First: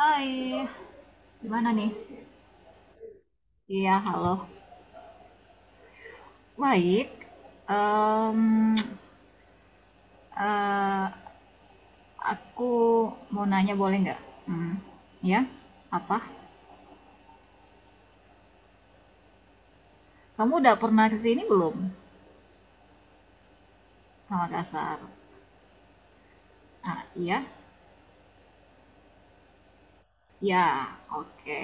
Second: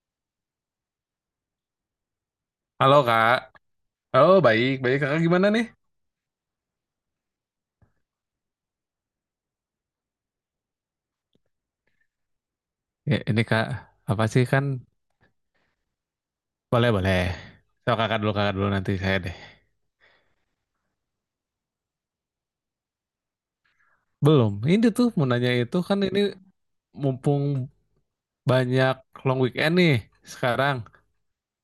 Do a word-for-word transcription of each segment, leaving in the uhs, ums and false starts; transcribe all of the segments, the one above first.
Hai, gimana nih? Halo Kak. Iya, halo. Oh baik, baik Kakak gimana nih? Baik. Em, eh, aku Ya, ini mau Kak, nanya boleh nggak? apa sih kan? Hmm, ya, apa? Boleh, boleh. So, kakak dulu, kakak dulu nanti saya deh. Kamu udah pernah ke sini belum? Ke Belum, ini Makassar. tuh mau nanya itu kan ini Ah, mumpung iya. banyak long weekend nih sekarang. Ya, oke.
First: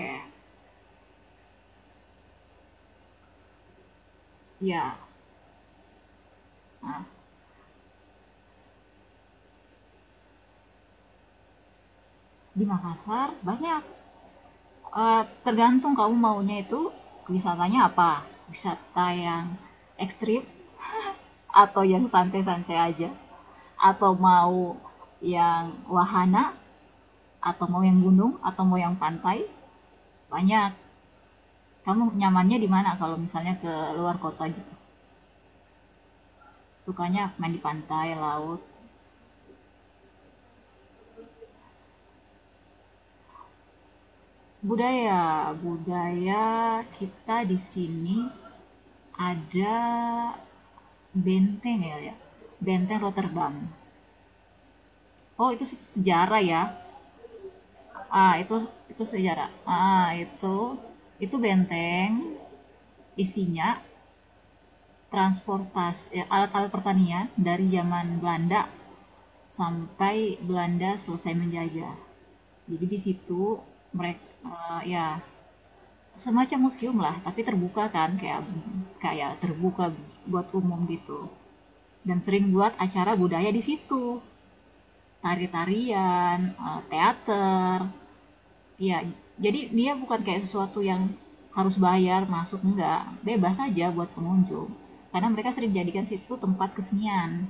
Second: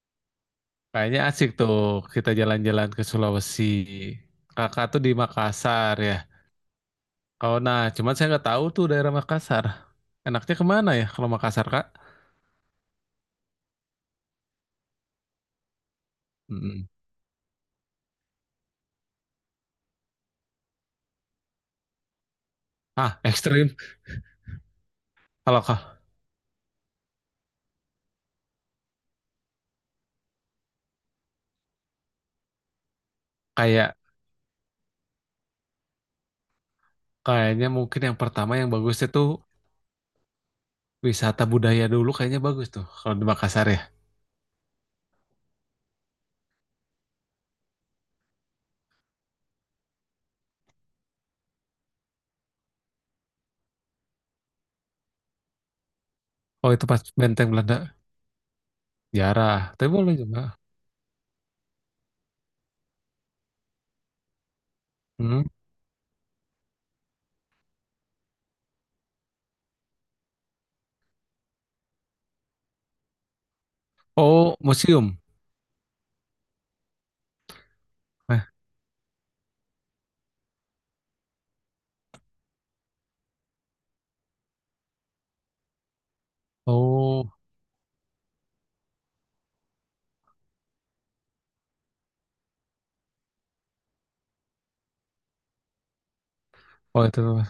Kayaknya asik tuh kita jalan-jalan ke Sulawesi. Kakak Ya. tuh di Makassar ya. Nah, Oh nah, cuman saya nggak tahu tuh daerah Makassar. Enaknya kemana ya kalau Makassar, Kak? di Makassar banyak. Eh, tergantung kamu maunya itu Mm-mm. wisatanya apa? Wisata yang ekstrim atau yang santai-santai aja? Ah, ekstrim. Atau mau Kalau yang kak, wahana, atau mau yang gunung atau mau yang pantai, banyak. Kamu nyamannya di mana kalau misalnya ke kayak luar kota gitu? Sukanya main di kayaknya mungkin pantai yang pertama laut, yang bagusnya tuh wisata budaya dulu kayaknya bagus tuh kalau di Makassar ya. budaya. Budaya kita di sini ada benteng, ya, ya, benteng Rotterdam, oh itu sejarah ya, Oh itu pas benteng Belanda ah itu itu sejarah, jarah, tapi ah boleh juga. itu itu benteng, isinya Hmm. transportasi, eh, alat-alat pertanian dari zaman Belanda sampai Belanda selesai menjajah. Jadi di situ mereka, Oh uh, ya, museum. semacam museum lah, tapi terbuka, kan Eh, kayak kayak terbuka buat umum gitu. Dan sering buat acara budaya di situ, tari-tarian, eh, oh, teater. Ya, jadi dia bukan kayak sesuatu yang harus bayar masuk, enggak, bebas aja buat pengunjung, karena mereka sering jadikan situ tempat oh kesenian. itu.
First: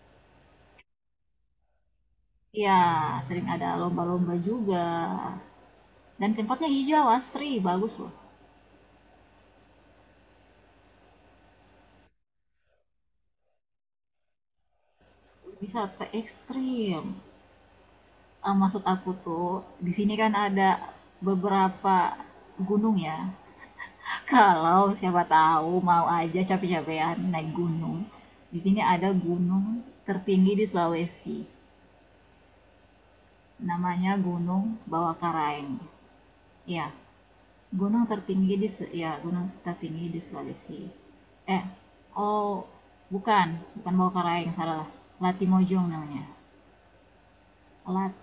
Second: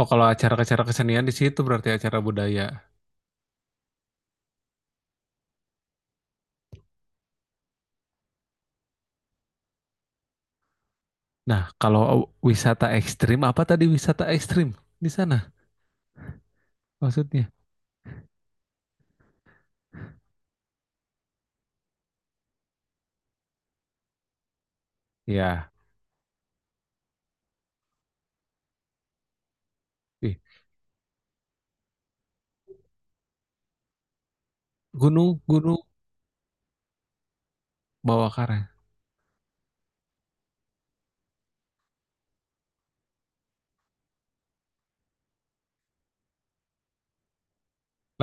Oh kalau acara-acara kesenian di situ berarti acara budaya. Iya, sering ada lomba-lomba juga. Dan tempatnya hijau, asri, bagus loh. Nah kalau wisata ekstrim apa tadi wisata ekstrim di sana Wisata ekstrim. maksudnya? Eh, maksud aku tuh, di sini kan ada beberapa gunung ya. Kalau siapa tahu Ya, mau aja capek-capekan naik gunung. Di sini ada gunung ih, tertinggi di Sulawesi. Namanya Gunung gunung Bawakaraeng. gunung Iya, gunung bawah tertinggi karang, di se, ya, gunung tertinggi di Sulawesi. Eh, oh bukan, bukan Bawakaraeng, salah. Latimojong namanya.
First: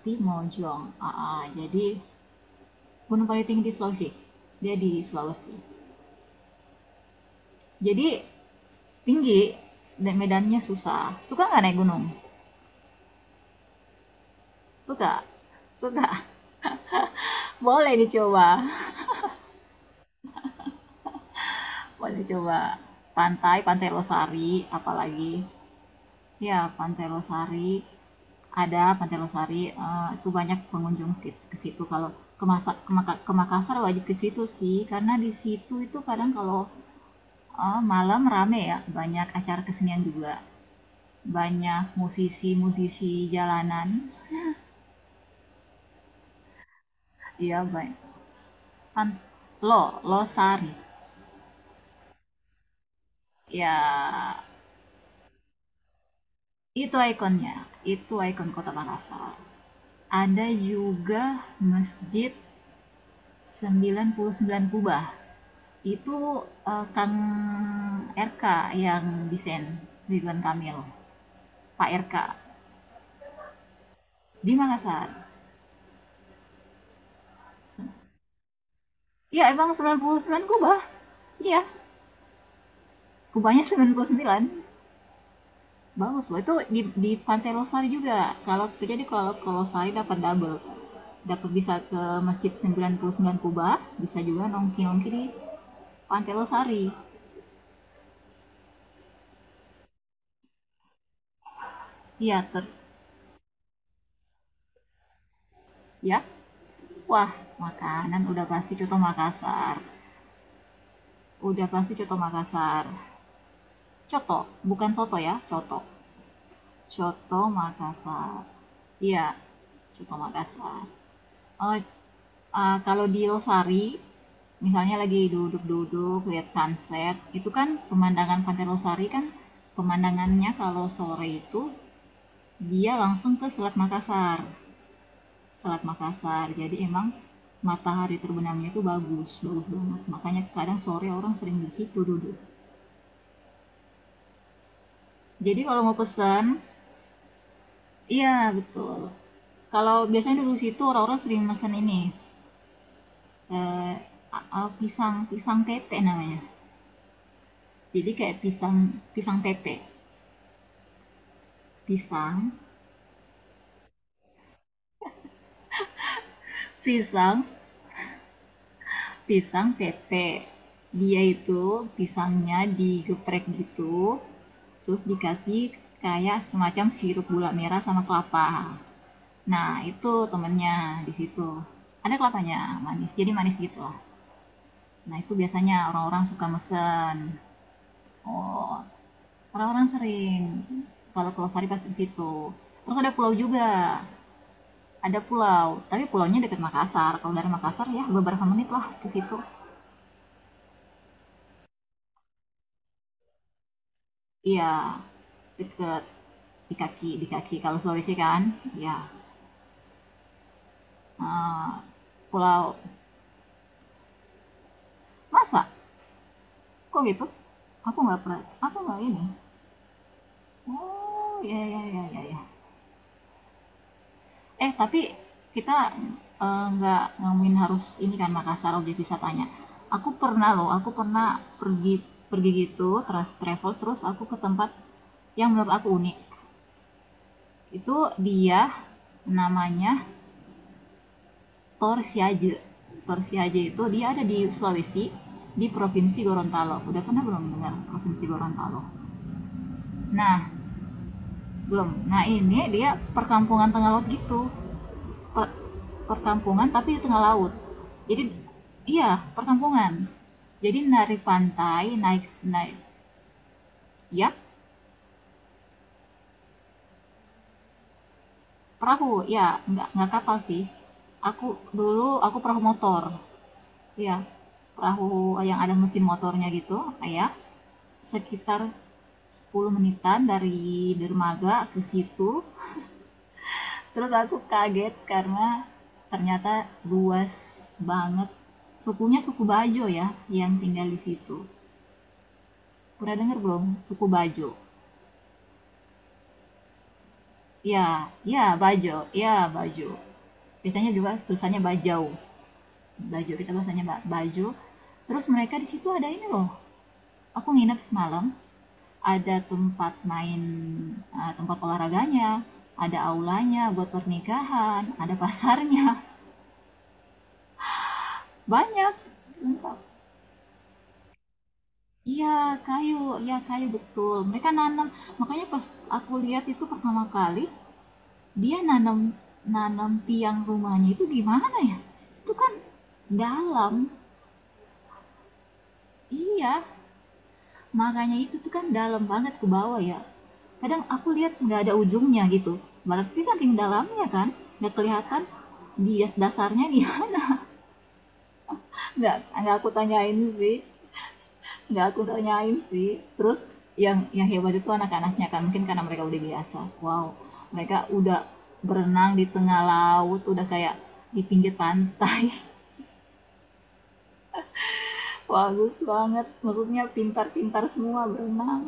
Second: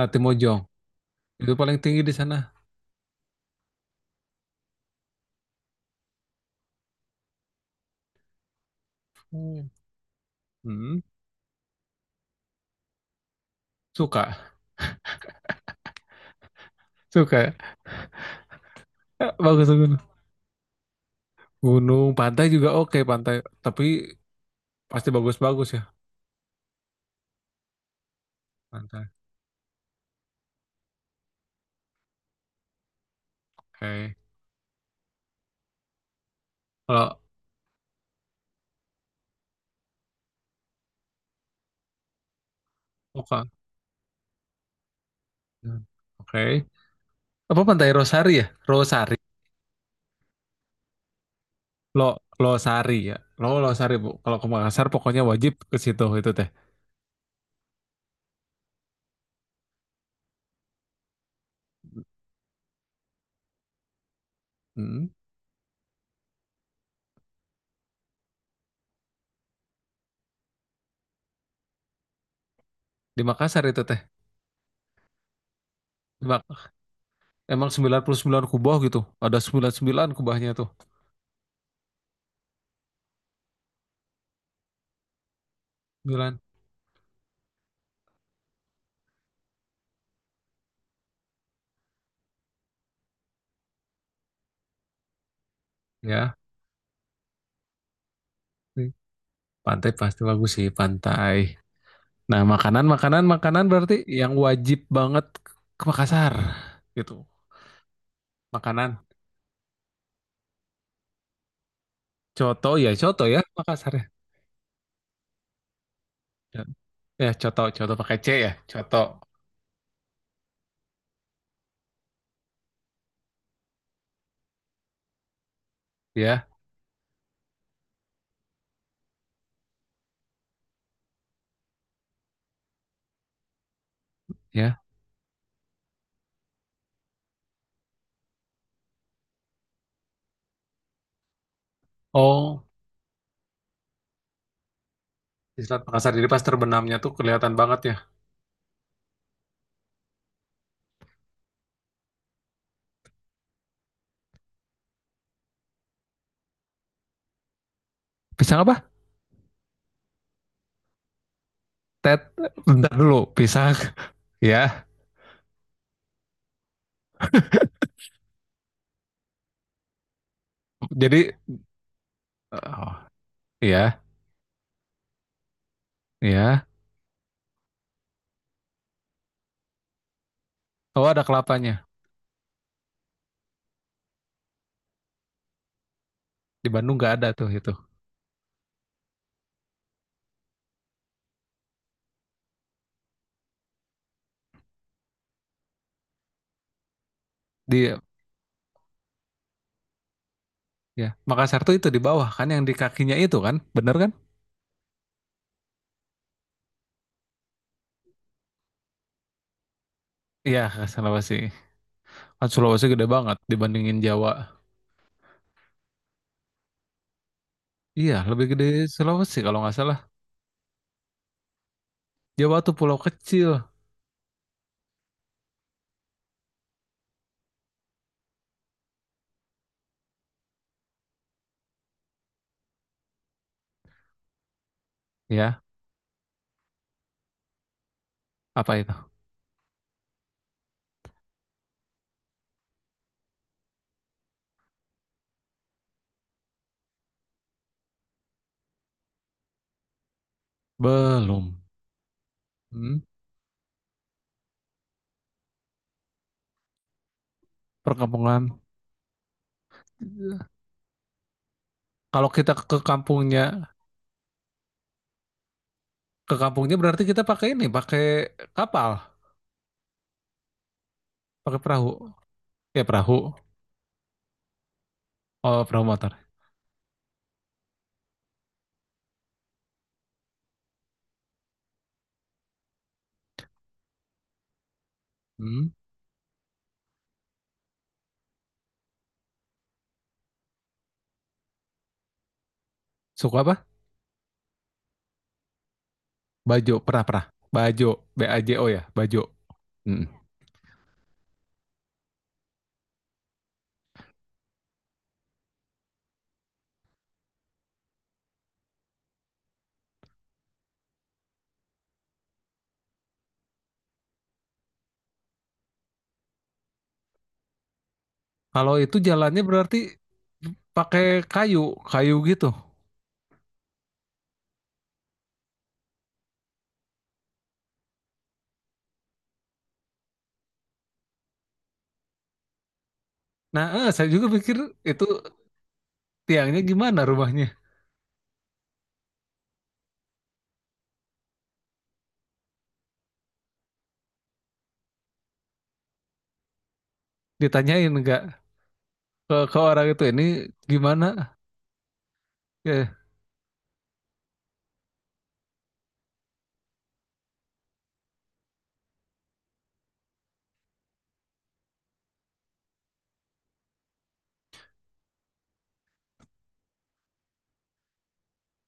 Latimojong Aa, itu paling jadi tinggi di sana. gunung paling tinggi di Sulawesi. Dia di Sulawesi. Jadi tinggi, Hmm. dan medannya Hmm. susah. Suka nggak naik gunung? Suka, Suka. Suka. suka. Boleh dicoba. Eh, Bagus gunung. Gunung, Boleh pantai coba juga oke pantai. pantai, Tapi Pantai Losari pasti apalagi, bagus-bagus ya ya Pantai Losari. Ada pantai. Pantai Losari, eee, itu banyak pengunjung ke ke situ. Kalau ke Masa ke Maka ke Makassar wajib ke Oke. situ sih, karena di situ itu kadang kalau, Kalau eee, malam rame ya, banyak acara kesenian juga. Banyak musisi-musisi oke. jalanan, Hmm. Oke. Apa ya, pantai ban Rosari ya? pan Rosari. Lo Losari. Lo Losari ya. Lo Losari, Bu. Kalau Ya, ke Makassar pokoknya wajib ke situ itu teh. itu ikonnya, itu ikon Kota Makassar. Ada juga Masjid sembilan puluh sembilan Kubah. Hmm. Itu, eee, Kang R K yang desain, Ridwan Kamil, Pak R K, Di Makassar itu teh. di Makassar. Di Mak- Emang sembilan puluh sembilan kubah gitu. Ada Iya emang sembilan puluh sembilan sembilan puluh sembilan kubahnya tuh. kubah, iya, kubahnya sembilan puluh sembilan, bagus sembilan loh, itu di di Pantai Losari juga, kalau jadi kalau ke Losari dapat double, dapat bisa ke Masjid sembilan puluh sembilan Kubah, bisa juga nongki-nongki di Pantai Ya. Losari. Hmm. Pantai pasti bagus sih, pantai. Nah, Iya ter makanan makanan makanan berarti yang wajib banget ke ya, Makassar gitu. wah, makanan udah pasti coto Makanan Makassar, udah pasti coto coto Makassar. ya, coto ya Makassar, ya. Coto, bukan soto ya, coto. Ya, ya, Coto coto, coto pakai C Makassar. ya, coto. Iya, coto Makassar. Oh, eh, kalau di Losari, misalnya lagi duduk-duduk Ya, lihat sunset, itu kan pemandangan Pantai Losari kan, pemandangannya kalau sore itu dia langsung ke Selat Makassar. ya. Selat Makassar. Jadi emang matahari terbenamnya itu bagus, bagus banget. Makanya kadang sore orang sering di situ duduk. Oh, Jadi di kalau Selat mau Makassar. Jadi pas pesan. terbenamnya tuh kelihatan banget ya. Iya, betul. Kalau biasanya dulu situ orang-orang sering mesen ini, eee, a a pisang pisang tepe namanya. Jadi kayak Pisang pisang, apa? pisang tepe, Tet, pisang bentar dulu. Pisang. Ya, pisang pisang tepe. Dia jadi, itu pisangnya oh, digeprek ya, gitu, terus dikasih kayak ya. semacam sirup gula merah sama kelapa. Nah, itu temennya Oh, di ada situ. kelapanya. Ada kelapanya, manis, jadi manis gitulah. Nah, itu biasanya orang-orang suka Di Bandung nggak mesen. ada tuh itu. Oh. Orang-orang sering. Kalau Pulau Sari pasti ke situ. Terus ada pulau juga. Ada pulau, tapi pulaunya dekat Makassar. Kalau dari Makassar Di, ya beberapa menit lah ke situ. ya, Makassar tuh itu di bawah kan, yang di kakinya itu kan, bener kan? Iya, deket di kaki, di kaki. Kalau Sulawesi kan, ya, Iya, Sulawesi. eh, Kan pulau, Sulawesi gede banget dibandingin Jawa. masa kok gitu? Aku Iya, nggak pernah, lebih gede aku nggak ini. Sulawesi kalau nggak salah. Oh, ya, ya, ya, ya, ya. Jawa tuh pulau kecil. Eh, tapi kita, eh, nggak ngomongin harus ini kan Makassar objek wisatanya. Aku pernah loh, aku pernah pergi pergi gitu tra- travel, terus aku ke tempat yang Ya, menurut aku unik. Itu dia apa itu? namanya Torsiaje. Torsiaje itu dia ada di Sulawesi, di Provinsi Gorontalo. Udah pernah belum dengar Provinsi Gorontalo? Nah, Belum. belum. Nah, ini dia Hmm, perkampungan tengah laut gitu. per- perkampungan tapi di tengah laut. Jadi perkampungan. iya, perkampungan. Jadi dari pantai naik, Kalau kita naik, ke kampungnya, ya, ke kampungnya berarti kita pakai ini, pakai kapal, perahu, ya, nggak nggak kapal sih. Aku pakai perahu. dulu aku perahu Ya motor. perahu. Ya, perahu yang Oh, ada perahu mesin motor. motornya gitu, ya. Sekitar sepuluh menitan dari dermaga ke situ. Terus aku kaget karena Hmm. ternyata luas banget. Sukunya suku Bajo ya, yang tinggal di situ. Udah denger Suku belum? apa? Suku Bajo. Bajo, pernah-pernah. Ya, Bajo, B A ya J O ya, Bajo, Bajo. ya Bajo. Hmm. Biasanya juga tulisannya Bajau. Bajo, kita bahasanya Ba- Bajo. Terus mereka di situ ada ini loh. Aku nginep semalam, ada tempat main, eh, tempat olahraganya, ada aulanya buat pernikahan, ada pasarnya. Kalau Banyak. itu jalannya berarti pakai kayu, kayu Iya, gitu. kayu, ya kayu betul. Mereka nanam. Makanya pas aku lihat itu pertama kali, dia nanam nanam tiang rumahnya itu gimana ya? Itu kan Nah, dalam. eh, saya juga pikir itu tiangnya Iya, gimana rumahnya. makanya itu tuh kan dalam banget ke bawah ya. Kadang aku lihat nggak ada ujungnya gitu. Berarti saking dalamnya kan, nggak kelihatan bias dasarnya dia. Ditanyain enggak nggak ke, nggak ke aku orang itu tanyain ini sih, gimana? nggak aku tanyain sih. Ya, Terus yang yang hebat itu anak-anaknya kan, mungkin karena mereka udah biasa. Wow, mereka udah berenang di tengah laut, udah kayak di pinggir pantai. Bagus banget, maksudnya pintar-pintar semua berenang.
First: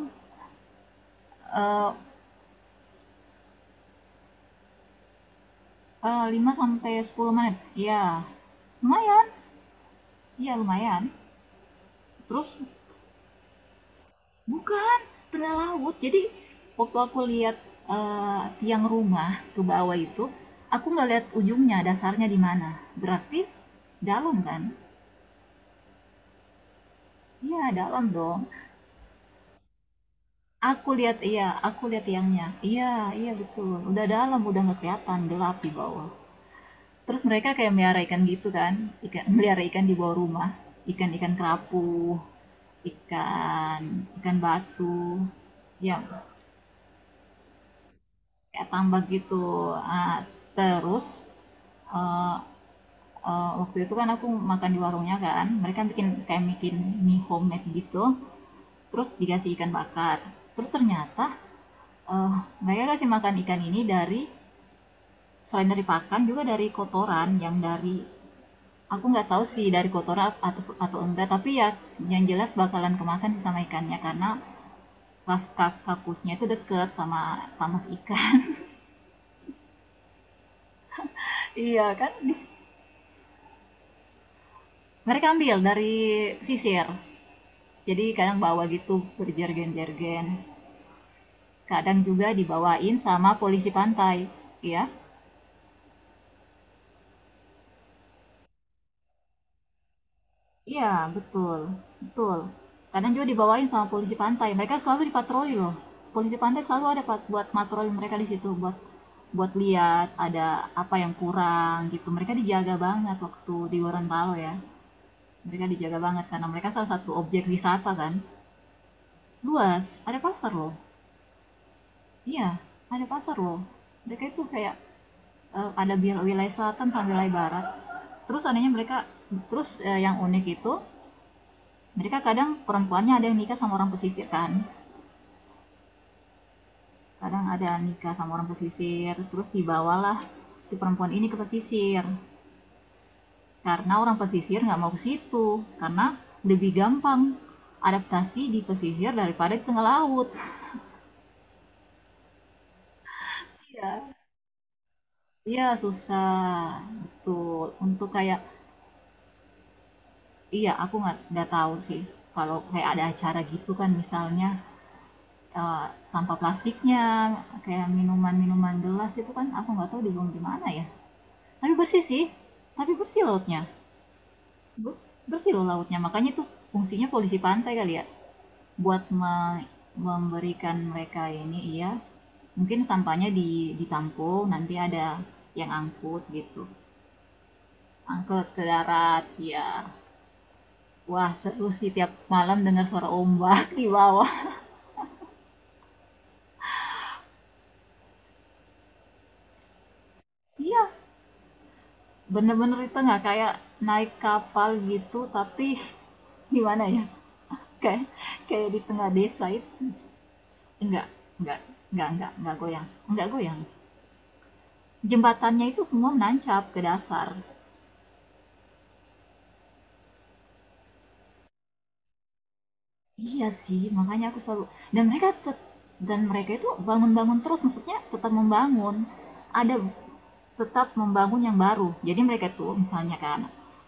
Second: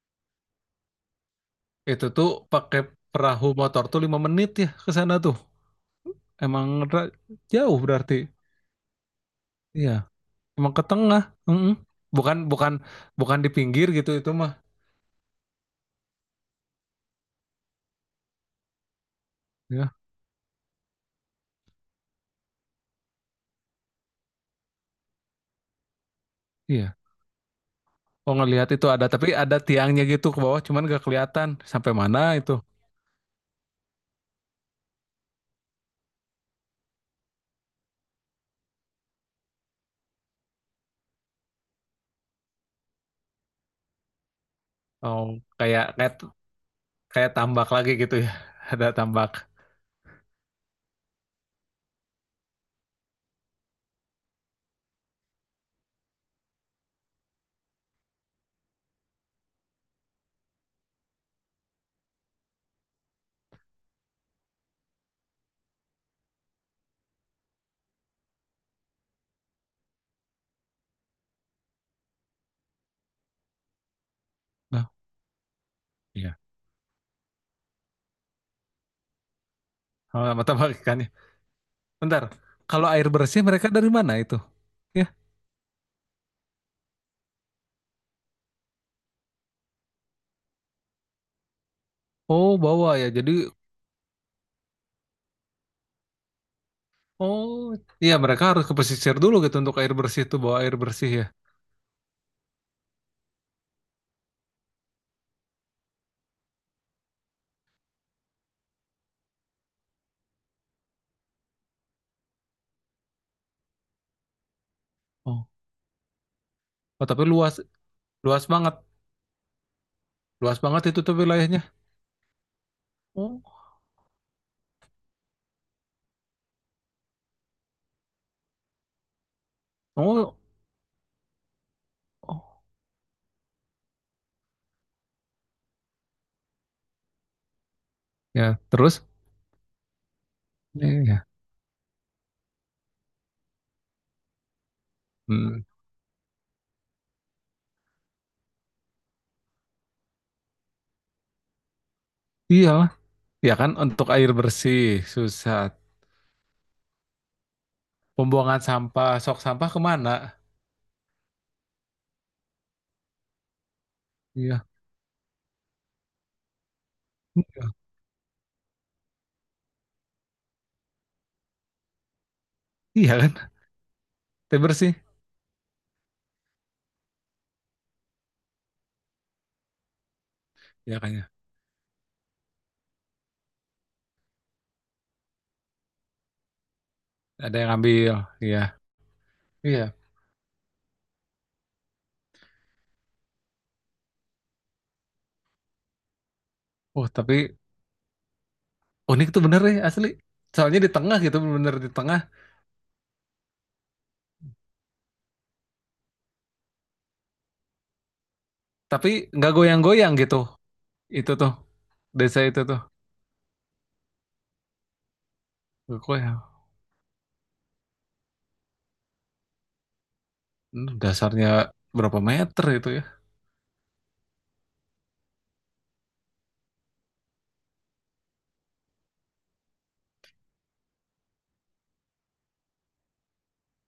Eh, itu tuh pakai perahu motor tuh lima menit ya ke sana tuh. eh, lima Emang sampai ra- sepuluh menit. jauh berarti. Ya, lumayan. Iya, Ya, emang ke lumayan. tengah. Mm-mm. Bukan Terus bukan bukan di pinggir gitu itu mah. bukan tengah laut. Jadi waktu aku lihat, eh, tiang rumah ke Ya, bawah itu, aku nggak lihat ujungnya, dasarnya di mana. Berarti dalam kan? iya. Iya, dalam Oh dong. ngelihat itu ada tapi ada tiangnya gitu ke bawah cuman Aku gak lihat iya, kelihatan aku sampai lihat mana tiangnya. itu. Iya, iya betul. Udah dalam, udah nggak kelihatan gelap di bawah. Terus mereka kayak melihara ikan gitu kan, ikan, melihara ikan di bawah rumah, ikan-ikan kerapu, ikan ikan batu, Oh, kayak ya kayak kayak tambak lagi gitu ya. kayak Ada tambak tambak. gitu. Ah, terus eh, eh, waktu itu kan aku makan di warungnya kan, mereka bikin kayak bikin mie homemade gitu, terus dikasih ikan bakar. Terus ternyata, eh, mereka kasih makan ikan ini dari, selain dari pakan juga dari kotoran yang dari, aku nggak tahu sih dari kotoran atau atau enggak, tapi ya yang jelas bakalan kemakan sih sama ikannya, karena Nah, pas kak- kakusnya iya. itu deket sama tamak ikan. Sama sama tambak ikannya. Iya kan? Bentar. Di- Kalau air bersih mereka dari mana itu? Ya. mereka ambil dari sisir. Jadi kadang bawa gitu berjergen-jergen. Kadang juga Oh, dibawain bawa ya. sama Jadi, polisi pantai, ya. oh, iya mereka harus ke pesisir dulu gitu untuk air bersih itu bawa air Iya, bersih ya. betul, betul. Kadang juga dibawain sama polisi pantai. Mereka selalu dipatroli loh. Polisi pantai selalu ada Pak, buat patroli mereka di situ, buat buat lihat ada apa yang kurang gitu. Mereka dijaga banget waktu di Gorontalo ya. Oh, Mereka dijaga banget karena mereka salah oh satu tapi objek luas wisata kan. luas banget, Luas, ada pasar luas loh. banget itu tuh wilayahnya. Iya, ada pasar Oh, loh. Mereka itu kayak, eh, ada bil- wilayah selatan sampai wilayah barat. Terus anehnya mereka, terus eh, yang oh, unik itu mereka kadang oh. perempuannya ada yang nikah sama orang pesisir kan, kadang ada nikah sama orang Ya, terus. pesisir terus dibawalah si Iya, perempuan iya. ini ke pesisir, karena orang pesisir nggak mau ke situ Hmm. karena lebih gampang adaptasi di pesisir daripada di tengah laut. Iyalah, ya kan untuk air bersih susah. Iya susah betul untuk kayak, Pembuangan sampah, sok sampah kemana? iya aku nggak nggak tahu sih kalau kayak ada acara gitu, kan misalnya, Iya, eh, sampah plastiknya iya. kayak minuman-minuman gelas itu kan aku nggak tahu dibuang di mana ya. Tapi bersih sih. Tapi Iya bersih kan, lautnya. air bersih, Bersih loh lautnya. Makanya itu fungsinya polisi pantai kali ya. Buat me- memberikan ya kan mereka ya. ini iya. Mungkin sampahnya di ditampung, nanti ada yang angkut gitu. Ada yang ambil, Angkut iya, ke darat, ya. iya. Wah, seru sih tiap malam dengar suara ombak di bawah. Oh, tapi unik tuh bener ya asli. Soalnya Iya, di tengah gitu, bener di tengah. bener-bener itu nggak kayak naik kapal gitu, tapi gimana ya? Kayak kayak di tengah Tapi desa nggak itu. goyang-goyang gitu. Enggak Itu tuh enggak enggak enggak desa enggak itu tuh goyang, enggak goyang. Jembatannya itu semua gue ya. menancap ke dasar. Hmm, dasarnya berapa meter itu ya. Iya sih, makanya aku selalu, dan mereka dan mereka itu bangun-bangun terus, maksudnya tetap membangun. Ada tetap membangun yang baru. Jadi mereka tuh misalnya kan,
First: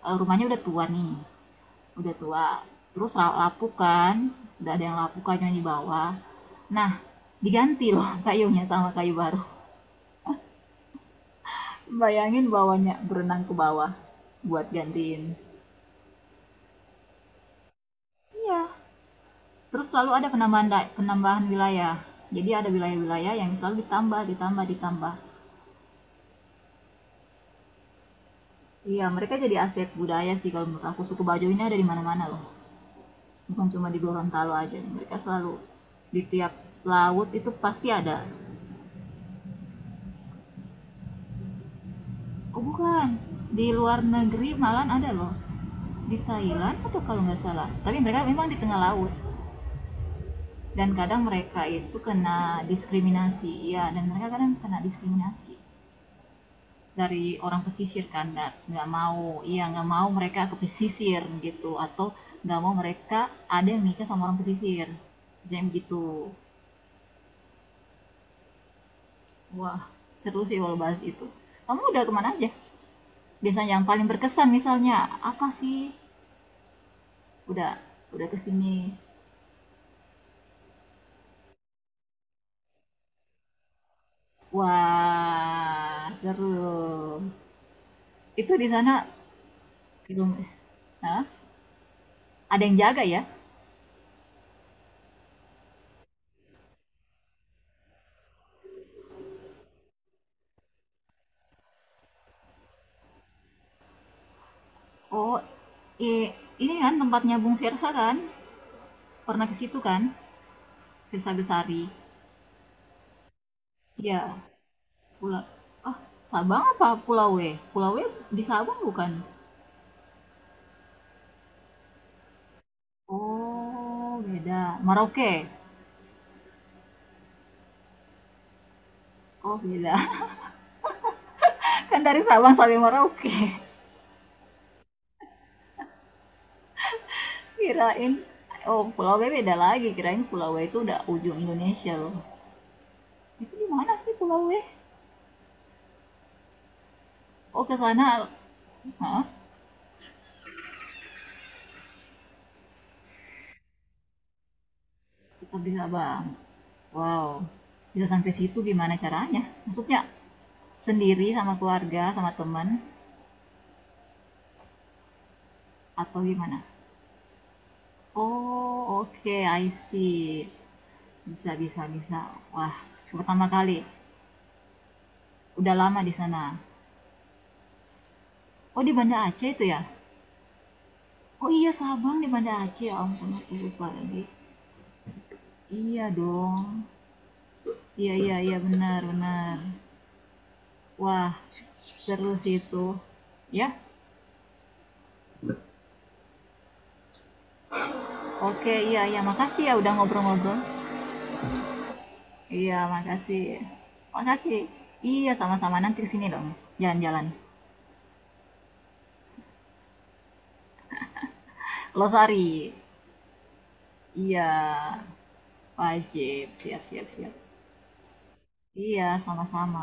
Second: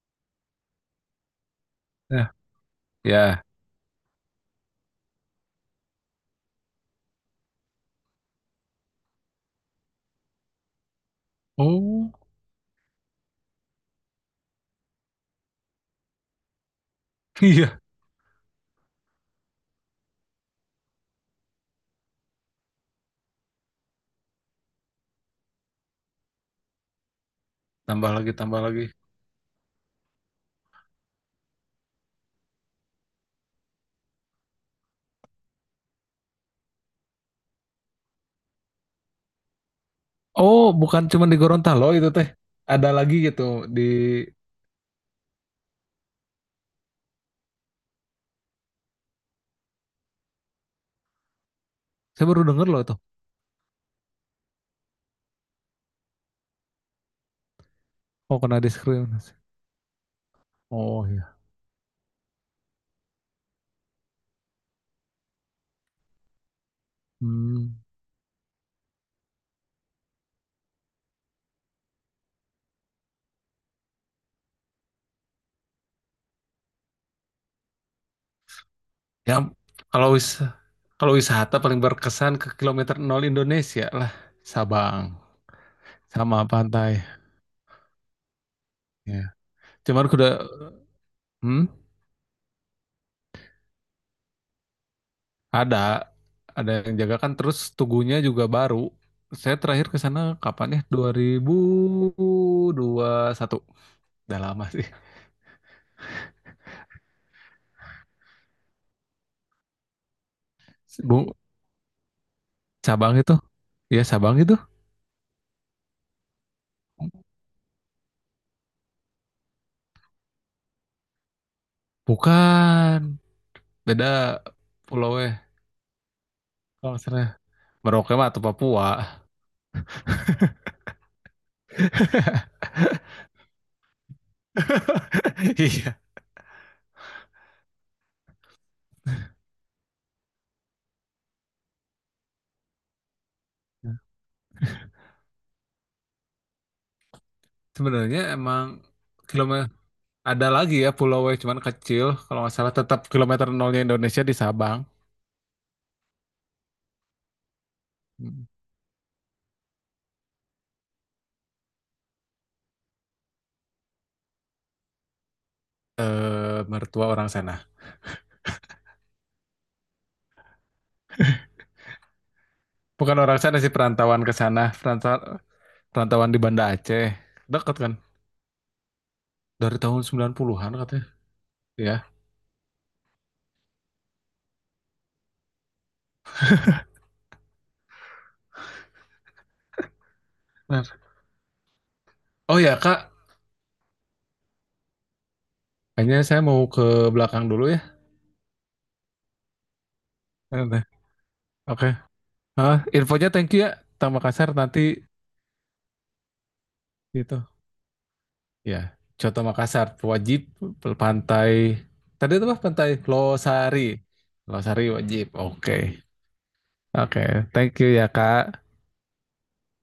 eh, rumahnya udah tua nih, udah Ya, tua. Terus ra- ya. lapuk kan, udah ada yang lapuk kayunya di bawah. Nah, diganti loh kayunya sama kayu baru. Oh. Bayangin bawahnya berenang ke bawah buat gantiin. Iya, Iya, terus selalu ada penambahan, penambahan wilayah. Jadi ada wilayah-wilayah yang selalu ditambah, ditambah, ditambah. tambah lagi tambah lagi. Iya, mereka jadi aset budaya sih kalau menurut aku. Suku Bajo ini ada di mana-mana loh. Bukan cuma di Gorontalo aja. Mereka selalu di tiap laut itu pasti ada. Oh, bukan cuma di Gorontalo itu teh. Oh Ada lagi bukan, gitu di di. luar negeri malah ada loh. Di Thailand atau kalau nggak salah. Tapi mereka memang di tengah laut. Dan kadang mereka itu Saya kena baru denger loh itu. diskriminasi. Iya, dan mereka kadang kena diskriminasi. Dari orang pesisir kan, Oh, kena nggak mau, diskriminasi. iya, nggak mau mereka ke Oh, pesisir iya. gitu, atau nggak mau mereka ada yang nikah sama orang pesisir, jam gitu. Hmm, Wah, seru sih kalau bahas itu. Kamu udah kemana aja? Biasanya yang paling berkesan misalnya apa sih? Udah udah kesini. ya. Kalau wis kalau wisata paling berkesan ke kilometer nol Indonesia lah. Sabang Wah, sama pantai seru. Itu di sana ya cuman kuda. belum, hah? Hmm. Ada yang jaga ya? Ada, ada yang jaga kan terus tugunya juga baru. Saya terakhir ke sana kapan ya? Dua ribu dua puluh satu. Udah lama sih. Oh, eh ini kan tempatnya Bung Versa kan? Pernah ke situ kan? Desa Bu, Besari. cabang itu. Iya, Ya, cabang itu. pulau. Ah, Sabang apa Pulau W? Pulau W di Sabang bukan? Bukan. Beda Oh, beda. pulau Merauke. eh. Kalau nggak salah. Merauke mah atau Papua. Oh, beda. Kan dari Sabang sampai Merauke. Iya. Kirain, oh, Pulau W beda lagi. Kirain Pulau W itu udah ujung Indonesia loh. Itu di mana sih Pulau W? Oh, ke Sebenarnya sana. emang Hah? kilometer ada lagi ya pulau eh, cuman kecil. Kalau nggak salah tetap kilometer nolnya Indonesia di Sabang. Tetap di Sabang. Wow. Bisa sampai situ gimana caranya? Maksudnya sendiri sama keluarga, sama teman, atau gimana? Eh, Mertua orang sana. Oh, oke, I see. Bisa, bisa, bisa. Wah, Bukan orang pertama sana sih kali. perantauan ke sana, perantauan Udah lama di perantauan di sana. Banda Aceh. Dekat kan? Oh, di Banda Aceh itu Dari ya? tahun sembilan puluhan-an katanya. Oh iya, Ya. Sabang di Banda Aceh. Ya ampun, aku lupa lagi. Iya dong. Iya, iya, iya, benar, benar. Benar. Wah, seru sih Oh ya, itu. Kak. Ya, Kayaknya saya mau ke belakang dulu ya. oke, iya, iya. Makasih ya udah ngobrol-ngobrol. Nanti. Oke. Hah, Iya, infonya makasih. thank you ya. Kota Makassar Makasih. nanti Iya, sama-sama. Nanti kesini dong. Jalan-jalan. gitu. Ya, Coto Makassar wajib Pe- pantai. Tadi Losari. itu apa pantai Losari. Iya. Losari wajib. Oke. Wajib, siap, siap, siap. Oke, thank you ya, Kak. Iya, sama-sama.